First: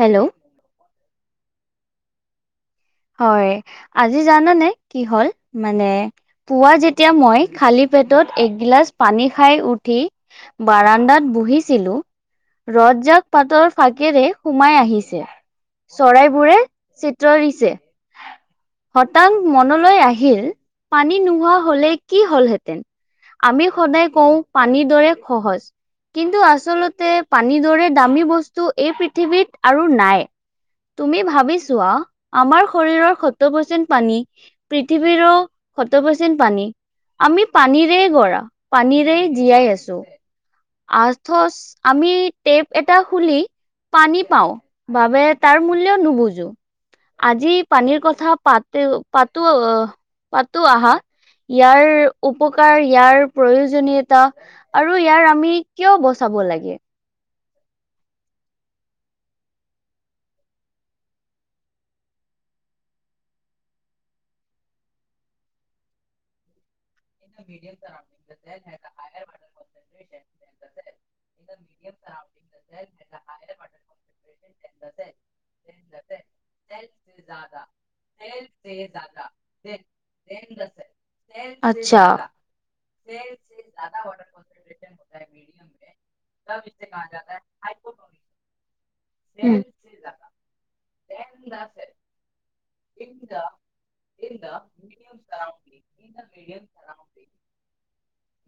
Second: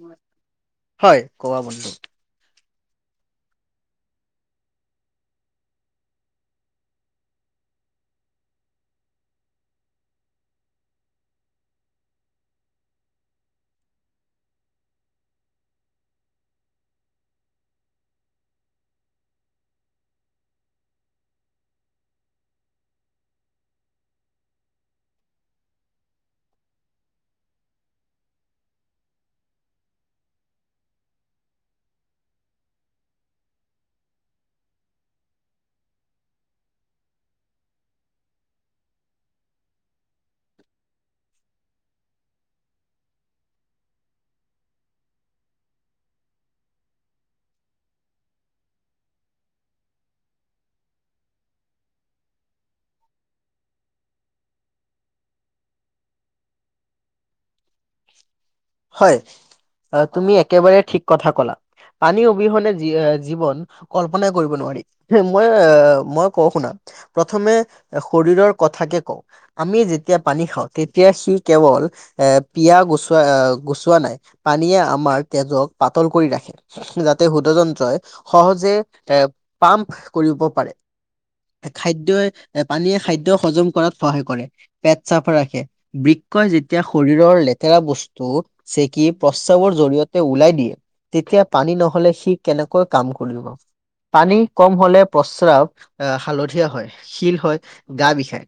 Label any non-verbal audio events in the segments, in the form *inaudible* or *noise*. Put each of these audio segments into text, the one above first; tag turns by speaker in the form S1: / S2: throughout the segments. S1: Hello
S2: হয় কোৱা বন্ধু।
S1: হয় আজি জানানে কি হ'ল মানে পুৱা যেতিয়া মই, খালী পেটত এগিলাচ পানী খাই উঠি বাৰাণ্ডাত বহিছিলো, ৰ'দ জাক পাতৰ ফাঁকেৰে, সুমাই আহিছে। চৰাইবোৰে চিত্ৰ দিছে। হঠাৎ মনলৈ আহিল পানী নোহোৱা হলে কি হ'লহেঁতেন? আমি সদায় কওঁ, পানীৰ দৰে সহজ। কিন্তু আচলতে পানীৰ দৰে দামী বস্তু, এই পৃথিৱীত আৰু নাই। তুমি ভাবিচোৱা আমাৰ শৰীৰৰ সত্তৰ পাৰচেণ্ট পানী, পৃথিৱীৰো সত্তৰ পাৰচেন্টেজ পানী আমি পানীৰেই গঢ়া, পানীৰেই জীয়াই আছো। আথচ আমি টেপ এটা খুলি পানী পাওঁ বাবে তাৰ মূল্যও নুবুজো, আজি পানীৰ কথা পাতো পাতো অহ পাতো আহা ইয়াৰ উপকাৰ ইয়াৰ প্ৰয়োজনীয়তা আৰু ইয়াৰ আমি কিয় বচাব লাগে?
S2: হয়', তুমি একেবাৰে ঠিক কথা কলা, পানী অবিহনে জীয়ে জীৱন কল্পনাই কৰিব নোৱাৰি, মই- মই কওঁ শুনা। প্ৰথমে শৰীৰৰ কথাকে কওঁ। আমি যেতিয়া পানী খাওঁ, তেতিয়া সি কেৱল এ' পিয়া গচোৱা এ' গুচোৱা নাই পানীয়ে আমাৰ তেজক পাতল কৰি ৰাখে, যাতে শুদযন্ত্ৰই সহজে এ' পাম্প কৰিব পাৰে।
S1: *unintelligible*
S2: খাদ্যই' পানীয়ে খাদ্য হজম কৰাত কৰে। পেট চাফ ৰাখে, বৃকই যেতিয়া শৰীৰৰ লেতেৰা বস্তু চেকি
S1: উম।
S2: প্ৰসাৱৰ জৰিয়তে ওলাই দিয়ে, তেতিয়া পানী নহলে সি কেনেক কৈ কাম কৰিব। পানী কম হলে প্ৰস্ৰাৱ হালধীয়া হয়, শিল হয়, গা বিষাই।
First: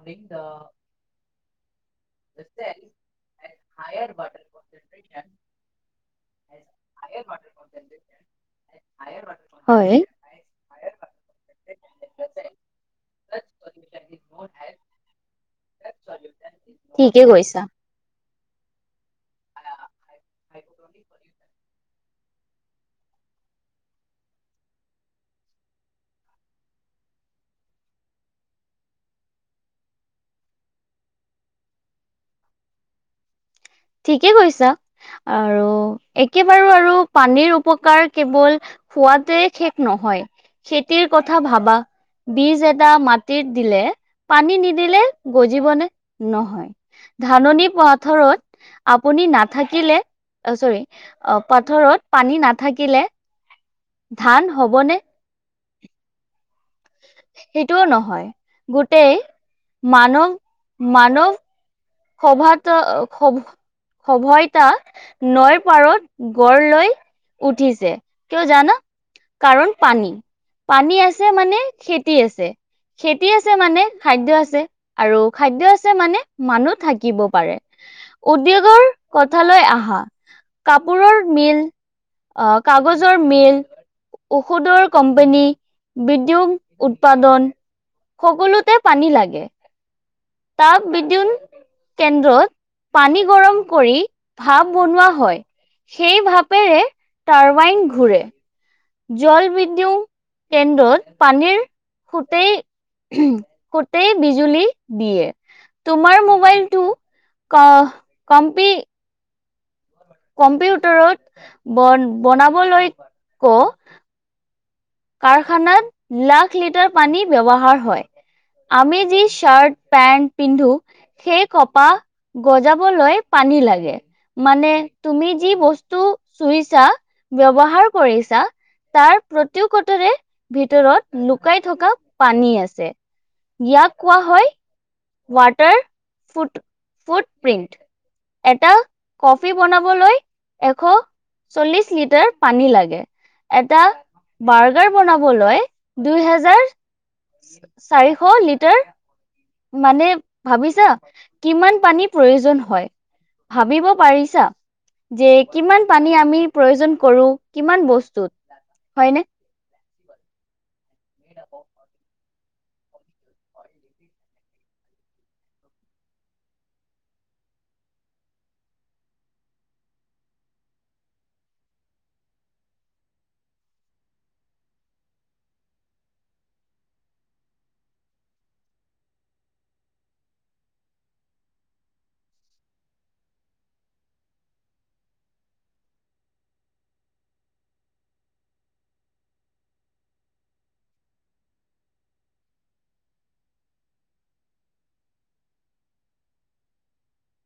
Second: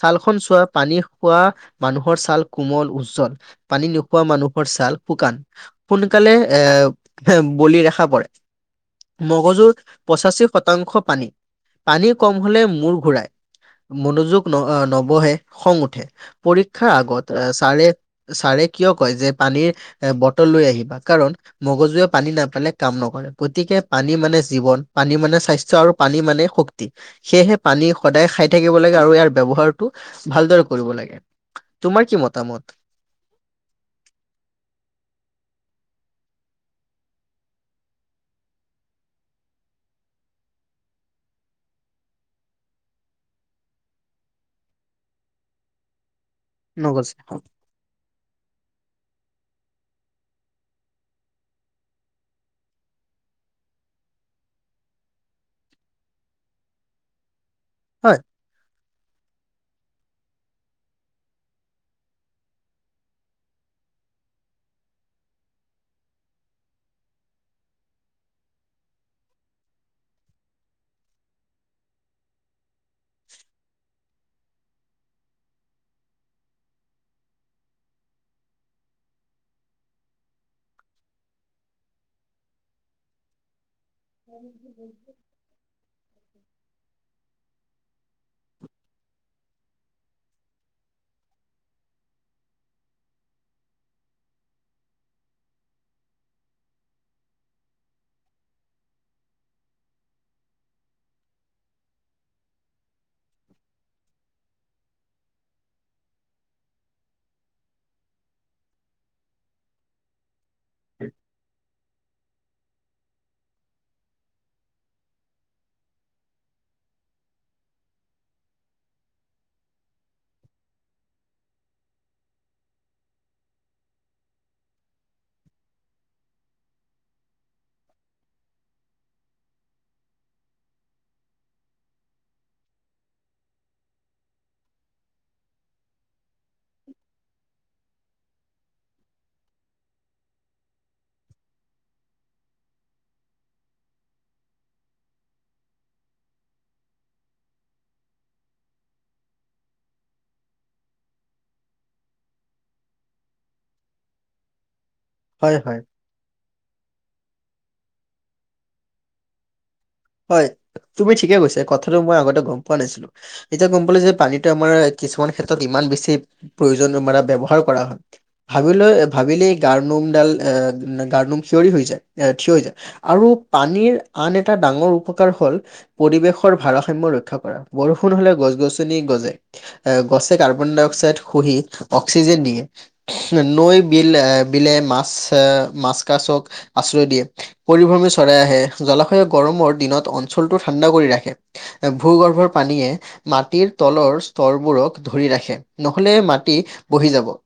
S2: ছাল খন চোৱা পানী খোৱা মানুহৰ ছাল কোমল উজ্জ্বল, পানী নো খোৱা মানুহৰ ছাল শুকান, সোনকালে এ বলি ৰেখা পৰে। মগজুৰ
S1: হয়।
S2: পঁচাশী শতাংশ পানী। পানী কম হলে মূৰ ঘূৰাই। মনোযোগ ন নবহে খং উঠে পৰীক্ষাৰ
S1: ঠিকে
S2: আগত
S1: কৈছা,
S2: চাৰে ছাৰে কিয় কয় যে পানীৰ এ বটল লৈ আহিবা কাৰণ মগজুৱে পানী নাপালে কাম নকৰে, গতিকে পানী মানে জীৱন পানী মানে স্বাস্থ্য আৰু পানী মানে শক্তি। সেয়েহে পানী সদায় খায় থাকিব লাগে, আৰু ইয়াৰ ব্যৱহাৰটো ভালদৰে কৰিব লাগে। তোমাৰ কি মতামত?
S1: ঠিকেই কৈছা আৰু একেবাৰো আৰু পানীৰ উপকাৰ কেৱল খোৱাতে শেষ নহয় খেতিৰ কথা ভাবা বীজ এটা মাটিত দিলে, পানী নিদিলে গজিবনে? নহয়।
S2: নগজ
S1: ধাননি পথাৰত আপুনি নাথাকিলে, অ চৰি অ' পথাৰত পানী নাথাকিলে ধান হবনে? সেইটোও
S2: হয়
S1: নহয়, গোটেই মানৱ মানৱ সভাত খব সভয়তা নৈৰ পাৰত গঢ় লৈ উঠিছে, কিয় জানা কাৰণ পানী। পানী আছে মানে খেতি আছে। খেতি আছে মানে খাদ্য আছে, আৰু খাদ্য আছে মানে মানুহত থাকিব পাৰে। উদ্যোগৰ কথালৈ আহা কাপোৰৰ মিল অ', কাগজৰ মিল ঔষধৰ কোম্পানী বিদ্যেগ উৎপাদন সকলোতে পানী লাগে। তাপ বিদ্যুন কেন্দ্ৰত পানী গৰম কৰি ভাপ বনোৱা হয়। সেই ভাপেৰে টাৰৱাইন ঘূৰে। জল বিদ্যু কেন্দ্ৰত পানীৰ সোতেই সুতে বিজুলী দিয়ে। তোমাৰ মোবাইলটো ক কম্পি কম্পিউটাৰত বন বনাবলৈ কওঁ কাৰখানাত লাখ লিটাৰ পানী ব্যৱহাৰ হয়। আমি যি চাৰ্ট পেন্ট পিন্ধো সেই কপা গজাবলৈ পানী লাগে। মানে তুমি যি বস্তু চুইছা ব্যৱহাৰ কৰিছা তাৰ প্ৰতি কটেৰে ভিতৰত লুকাই থকা পানী আছে। ইয়াক কোৱা হয় ৱাটাৰ ফুট ফুট প্ৰ্ৰিণ্ট। এটা কফি বনাবলৈ এশ চল্লিশ লিটাৰ পানী লাগে। এটা বাৰ্গাৰ বনাবলৈ দুই হোজাৰ চাৰিশ লিটাৰ মানে ভাবিছা কিমান পানীৰ প্ৰয়োজন হয়। ভাবিব পাৰিছা। যে
S2: হয় হয়
S1: কিমান পানী আমি প্ৰয়োজন কৰো কিমান বস্তুত হয়নে।
S2: হয় তুমি ঠিকে কৈছা, কথাটো মই আগতে কম পোৱা নাছিলো, এতিয়া গ'ম পালোঁ যে, পানীতটো আমাৰ কিছুমান ক্ষেত্ৰত ইমান বেছি প্ৰয়োজন মানে ব্যৱহাৰ কৰা হয় ভাবিলৈ, ভাবিলেই গাৰ নোমডাল, এ গাৰ নোম থিয়ৰি হৈ যায় এ থিয় হৈ যায়। আৰু পানীৰ আন এটা ডাঙৰ উপকাৰ হ'ল, পৰিৱেশৰ ভাৰসাম্য ৰক্ষা কৰা, বৰষুণ হলে গছ গছনি গজে। অ', গছে কাৰ্বন ডাই অক্সাইড শুহি অক্সিজেন দিয়ে। নৈ বিল, বিলে মাছএ, মাছ কাছক আশ্ৰয় দিয়ে। পৰিভ্ৰমী চৰাই আহে, জলাশয়ে গৰমৰ দিনত অঞ্চলটো ঠাণ্ডা ৰাখে। ভূগৰ্ভৰ পানীয়ে মাটিৰ তলৰ স্তৰবোৰক ধৰি ৰাখে নহ'লে মাটি বহি যাব।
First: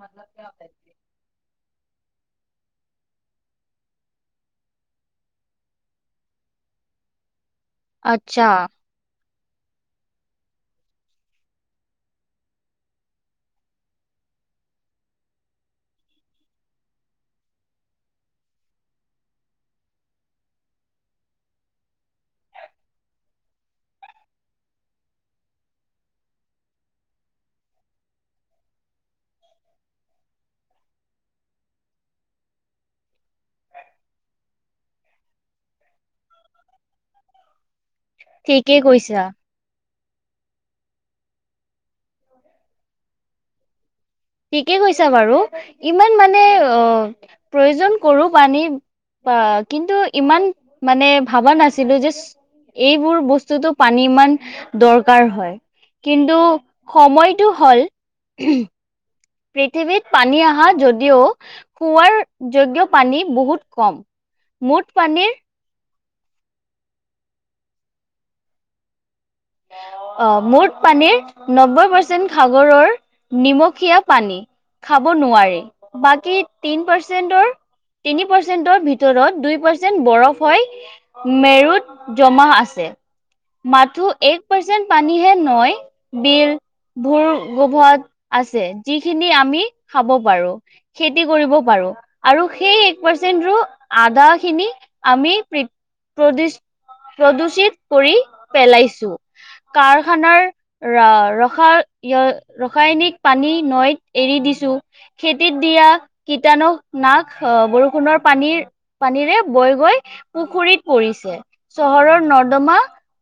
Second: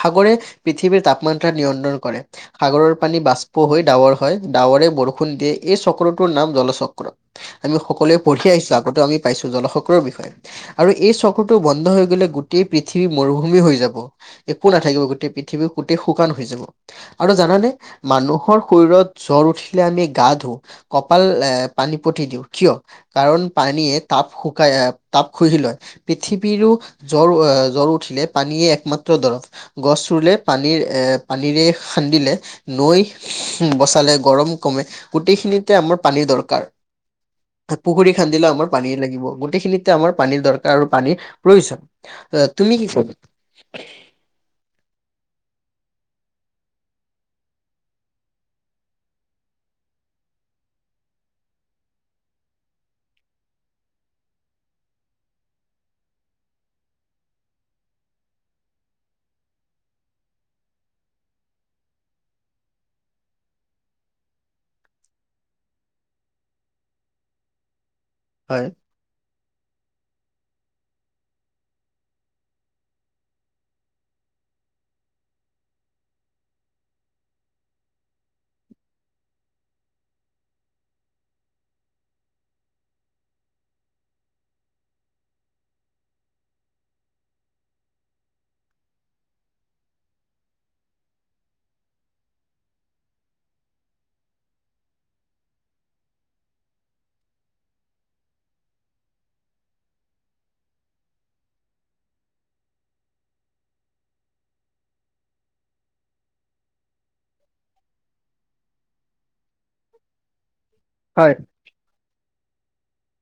S2: সাগৰে পৃথিৱীৰ তাপমান নিয়ন্ত্ৰণ কৰে সাগৰৰ পানী বাষ্প হৈ ডাৱৰ হয়, ডাৱৰে বৰষুণ ষুণ দিয়ে এই চক্ৰটোৰ নাম জল চক্ৰ আমি সকলোৱে
S1: আচ্ছা
S2: পঢ়ি আহিছোঁ আগ এইটো আমি পাইছোঁ জলশক্ৰৰ বিষয়ে আৰু এই চক্ৰটো বন্ধ হৈ গ'লে গোটেই পৃথিৱী মৰুভূমি হৈ যাব। একো নাথাকিব, গোটেই পৃথিৱী গোটেই শুকান হৈ যাব। আৰু জানানে, মানুহৰ শৰীৰত উঠি দে আমি গা ধুও। কপাল এ পানী পটি দিওঁ কিয় কাৰণ পানীয়ে তাপ শুকাই, আহ তাপ শুহি লয় পৃথিৱীৰো জ্বৰ এ, জ্বৰ উঠিলে পানীয়ে একমাত্ৰ দৰৱ গছ ৰুলে পানীৰ এ পানীৰে খান্দিলে নৈ বচালে গৰম কমে, গোটেইখিনিতে আমাৰ পানীৰ দৰকা কাৰ। পুখুৰী খান্দিলেও আমাৰ
S1: ঠিকেই
S2: পানীয়ে লাগিব
S1: কৈছা।
S2: গোটেইখিনিত আমাৰ পানীৰ দৰকাৰ আৰু পানীৰ প্ৰয়োজন তুমি কি ক
S1: ঠিকে কৈছা বাৰু। ইমান মানে অ' প্ৰয়োজন কৰোঁ পানী বা, কিন্তু ইমান মানে ভাবা নাছিলো যে এইবোৰ বস্তুতটো পানী ইমান দৰকাৰ হয় কিন্তু, সময়টো হ'ল পৃথিৱীত পানী আহা যদিও, খোৱাৰ যোগ্য পানী বহুত কম মুঠ পানীৰ
S2: হয়
S1: অ' মুঠ পানীৰ নব্বৈ পাৰ্চেণ্ট সাগৰৰ নিমখীয়া পানী খাব নোৱাৰি। বাকী তিন পাৰ্চেন্টৰ তিনি পাৰ্চেণ্টৰ ভিতৰত দুই পাৰ্চেন্ট বৰফ হয় মেৰুত জমা আছে, মাথোঁ এক পাৰ্চেণ্ট পানীহে নয়, বিল ভোৰ গোভত আছে, যিখিনি আমি খাব পাৰোঁ। খেতি কৰিব পাৰোঁ। আৰু সেই এক পাৰ্চেন্টৰো আদা খিনি আমি প্ৰি, প্ৰদূ, প্ৰদূচিত কৰি পেলাইছোঁ। কাৰখানাৰ ৰ, ৰসা, য়নি, ৰাসায়নিক পানী নৈত এৰি দিছো খেতিত দিয়া, কীটানু নাশ, অ' -বৰষুণৰ পানীৰ পানীৰে বৈ গৈ পুখুৰীত পৰিছে চহৰৰ নৰ্দমা,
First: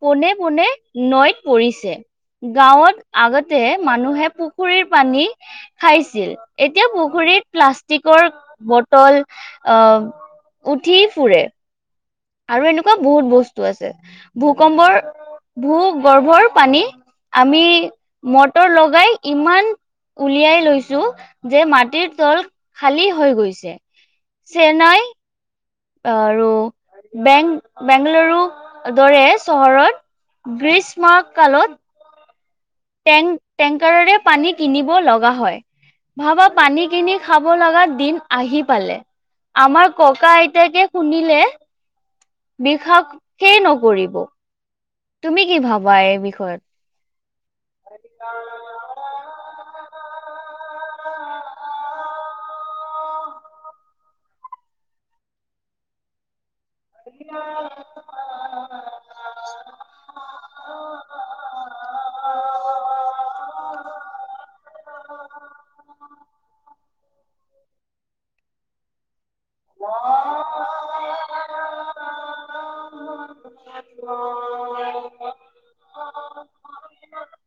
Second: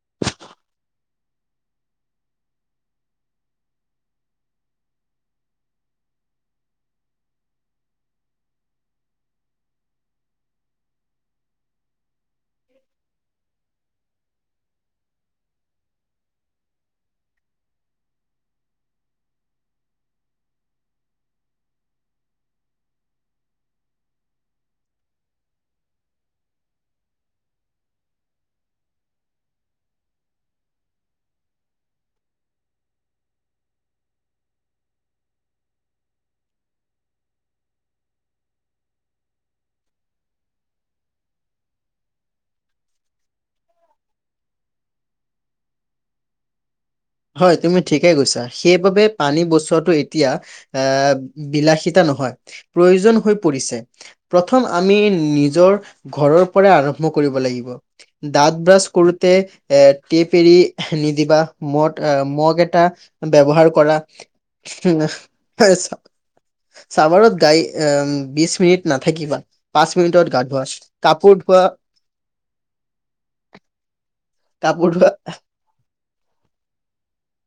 S1: পোনে পোনে নৈত পৰিছে। গাঁৱত আগতে মানুহে পুখুৰীৰ পানী খাইছিল। এতিয়া পুখুৰীত প্লাষ্টিকৰ বটল আ উঠি ফুৰে আৰু এনেকুৱা বহুত বস্তু আছে। ভূকম্পৰ ভূ গৰ্ভৰ পানী আমি মটৰ লগাই ইমান উলিয়াই লৈছো যে মাটিৰ তল খালী হৈ গৈছে চেন্নাই আৰু বেং বেংগালুৰু দৰে চহৰত গ্ৰীষ্ম কালত টেং টেংকাৰৰে পানী কিনিব লগা হয় ভাবা পানী কিনি খাব লগা দিন আহি পালে আমাৰ ককা আইতাকে শুনিলে বিশ্বাসেই নকৰিব তুমি কি ভাবা এই বিষয়ত
S2: হয় তুমি ঠিকে কৈছা সেইবাবে পানী বচোৱাটো এতিয়া আহ বিলাসিতা নহয় প্ৰয়োজন হৈ পৰিছে প্ৰথম আমি নিজৰ ঘৰৰ পৰাই আৰম্ভ কৰিব লাগিব দাঁত ব্ৰাছ কৰোতে এ টেপ এৰি নিদিবা মদ আ মগ এটা ব্যৱহাৰ কৰা। চাবাৰত গাই বিশ মিনিট নাথাকিবা। পাঁচ মিনিটত গা ধোৱা, কাপোৰ ধোৱা
S1: *inaudible*
S2: কাপোৰ ধোৱা
S1: *inaudible*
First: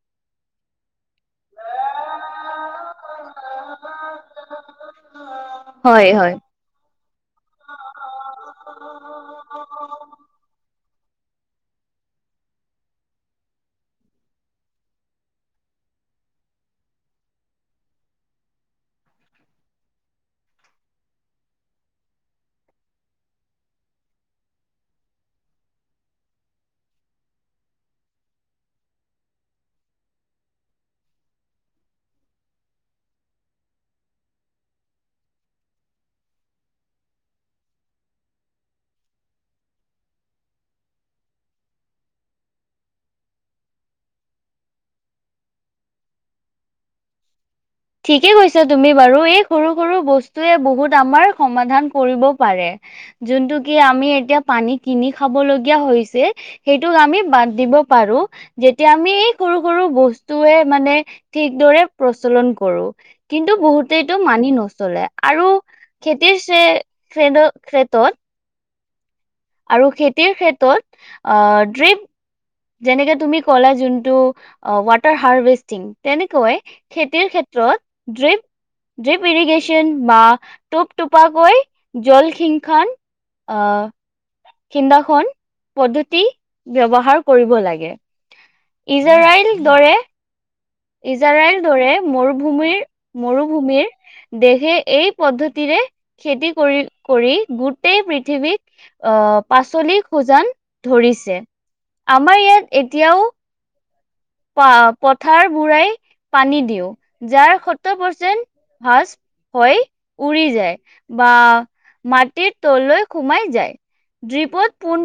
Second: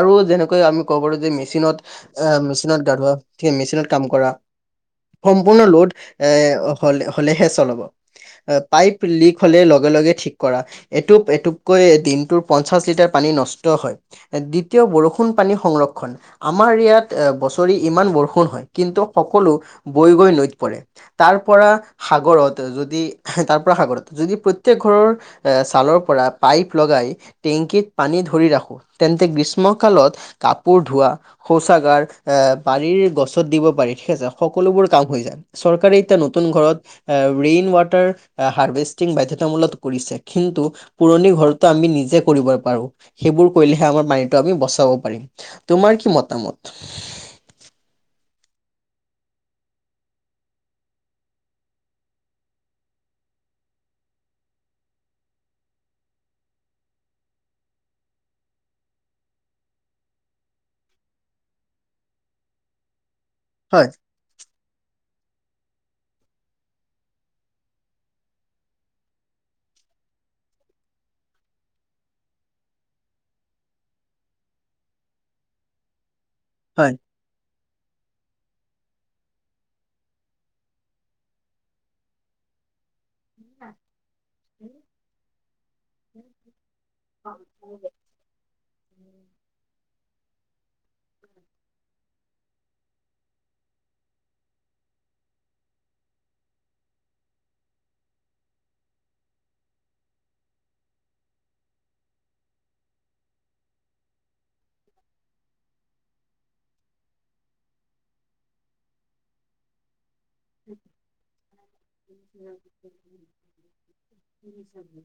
S2: আৰু যেনেকৈ আমি ক'ব পাৰো যে মেচিনত আ মেচিনত গা ধোৱা, মেচিনত কাম কৰা সম্পূৰ্ণ লোড
S1: হয়
S2: এ
S1: হয়।
S2: হ'ল হ'লে হে ছল হ'ব। অ পাইপ লিক হ'লে লগে লগে ঠিক কৰা। এটুপ এটুপকৈ দিনটোৰ পঞ্চাশ লিটাৰ পানী নষ্ট হয়। এ দ্বিতীয় বৰষুণ পানী সংৰক্ষণ। আমাৰ ইয়াত এ বছৰি ইমান বৰষুণ হয়, কিন্তু সকলো বৈ গৈ নৈত পৰে। তাৰপৰা সাগৰত যদি তাৰপৰা সাগৰত যদি প্ৰত্যেক ঘৰৰ এহ ছালৰ পৰা পাইপ লগাই টেংকিত পানী ধৰি ৰাখো তেন্তে গ্ৰীষ্মকালত কাপোৰ ধোৱা শৌচাগাৰ, এ বাৰীৰ গছত দিব পাৰি ঠিক আছে সকলোবোৰ কাম হৈ যায়। চৰকাৰে এতিয়া নতুন ঘৰত আহ ৰেইন ৱাটাৰ হাৰ্ভেষ্টিং বাধ্যতামূলত কৰিছে, কিন্তু পুৰণি ঘৰতটো আমি নিজে কৰিব পাৰো, সেইবোৰ কৰিলেহে আমাৰ পানীটো আমি বচাবো পাৰিম। তোমাৰ কি মতামত?
S1: ঠিকে কৈছা তুমি বাৰু এই সৰু সৰু বস্তুৱে বহুত আমাৰ সমাধান কৰিব পাৰে। যোনটো কি আমি এতিয়া পানী কিনি খাব লগীয়া হৈছে সেইটোক আমি বাদ দিব পাৰো। যেতিয়া আমি এই সৰু সৰু বস্তুৱে মানে ঠিক দৰে প্ৰচলন কৰো, কিন্তু
S2: হয়
S1: বহুতেই টো মানি নচলে, আৰু খেতিৰ সে খ্ৰেদো খ্ৰেতত আৰু খেতিৰ ক্ষেত্ৰত আহ ড্ৰিপ যেনেকে তুমি ক'লা যোনটো অ ৱাটাৰ হাৰ্ভেষ্টিং তেনেকৈ
S2: হয়
S1: খেতিৰ ক্ষেত্ৰত ড্ৰিপ ড্ৰিপ ইৰিগেশ্যন বা টোপ টোপাকৈ জলসিংশন আ খিন্দাসন পদ্ধতি ব্যৱহাৰ কৰিব লাগে, ইজৰাইল দৰে ইজৰাইল দৰে মৰুভূমিৰ মৰুভূমিৰ দেশে এই পদ্ধতিৰে খেতি কৰি কৰি গোটেই পৃথিৱীক আহ পাচলি খোজান ধৰিছে, আমাৰ ইয়াত এতিয়াও পা পথাৰ বুৰাই পানী দিওঁ, যাৰ সত্তৰ পাৰ্চেন্ট ভাজ হৈ উৰি যায়, বা মাটিৰ তললৈ সোমাই যায়। ড্ৰিপদ পোন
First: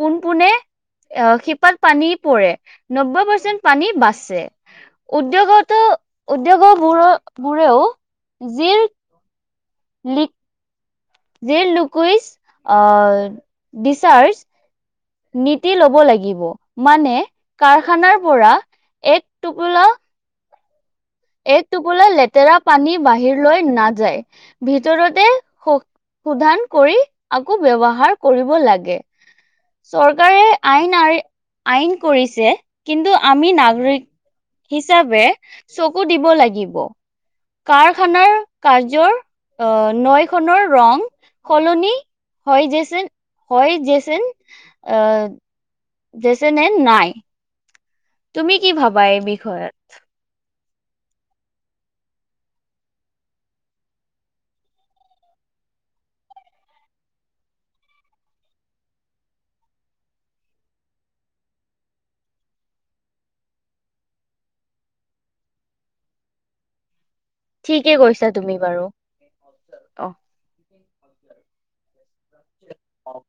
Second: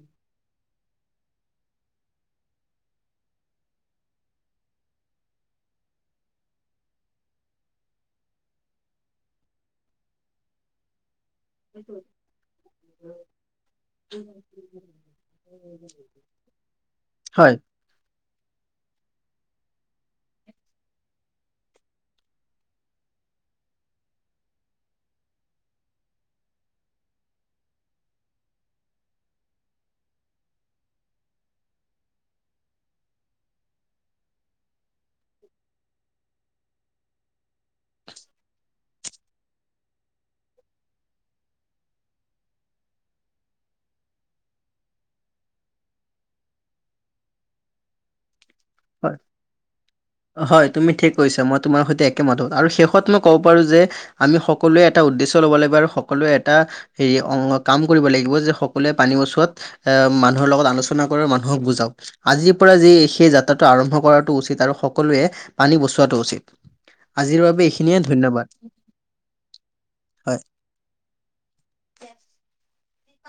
S1: পোনপোনে অহ শিপাত পানী পৰে নব্বৈ পাৰ্চেণ্ট পানী বাচে। উদ্যোগতো উদ্যোগ বোৰও বোৰেও যিৰ লিক জিৰ লুকুইজ আ ডিচাৰ্জ
S2: *inaudible*
S1: নীতি লব লাগিব, মানে
S2: হয়
S1: কাৰখানাৰ পৰা এক টোপোলা এক টোপোলা লেতেৰা পানী বাহিৰ লৈ নাযায় ভিতৰতে স শুধান কৰি আকৌ ব্যৱহাৰ কৰিব লাগে। চৰকাৰে আইন আঁৰি আইন কৰিছে, কিন্তু আমি নাগৰিক হিচাবে চকু দিব লাগিব। কাৰখানাৰ কাৰ্যৰ অ নৈখনৰ ৰং সলনি হয় যেচেন হয় যেচেন অহ। যেচনেন নাই, তুমি কি ভাবা
S2: হয়
S1: এই বিষয়ত?
S2: হয় তুমি ঠিক কৈছা মই তোমাৰ সৈতে একেমত, আৰু শেষত মই ক'ব পাৰোঁ যে আমি সকলোৱে এটা উদ্দেশ্য ল'ব লাগিব আৰু সকলোৱে এটা হেৰি অংগ কাম কৰিব লাগিব যে সকলোৱে পানী বছোৱাত আ মানুহৰ লগত আলোচনা কৰে মানুহক বুজাওক। আজিৰ পৰা যি সেই যা ত্ৰাটো আৰম্ভ কৰাটো উচিত আৰু সকলোৱে পানী বচোৱাটো উচিত। আজিৰ বাবে
S1: ঠিকে
S2: এইখিনিয়ে
S1: কৈছা তুমি
S2: ধন্যবাদ।
S1: বাৰু। অ
S2: হয়
S1: অঁ।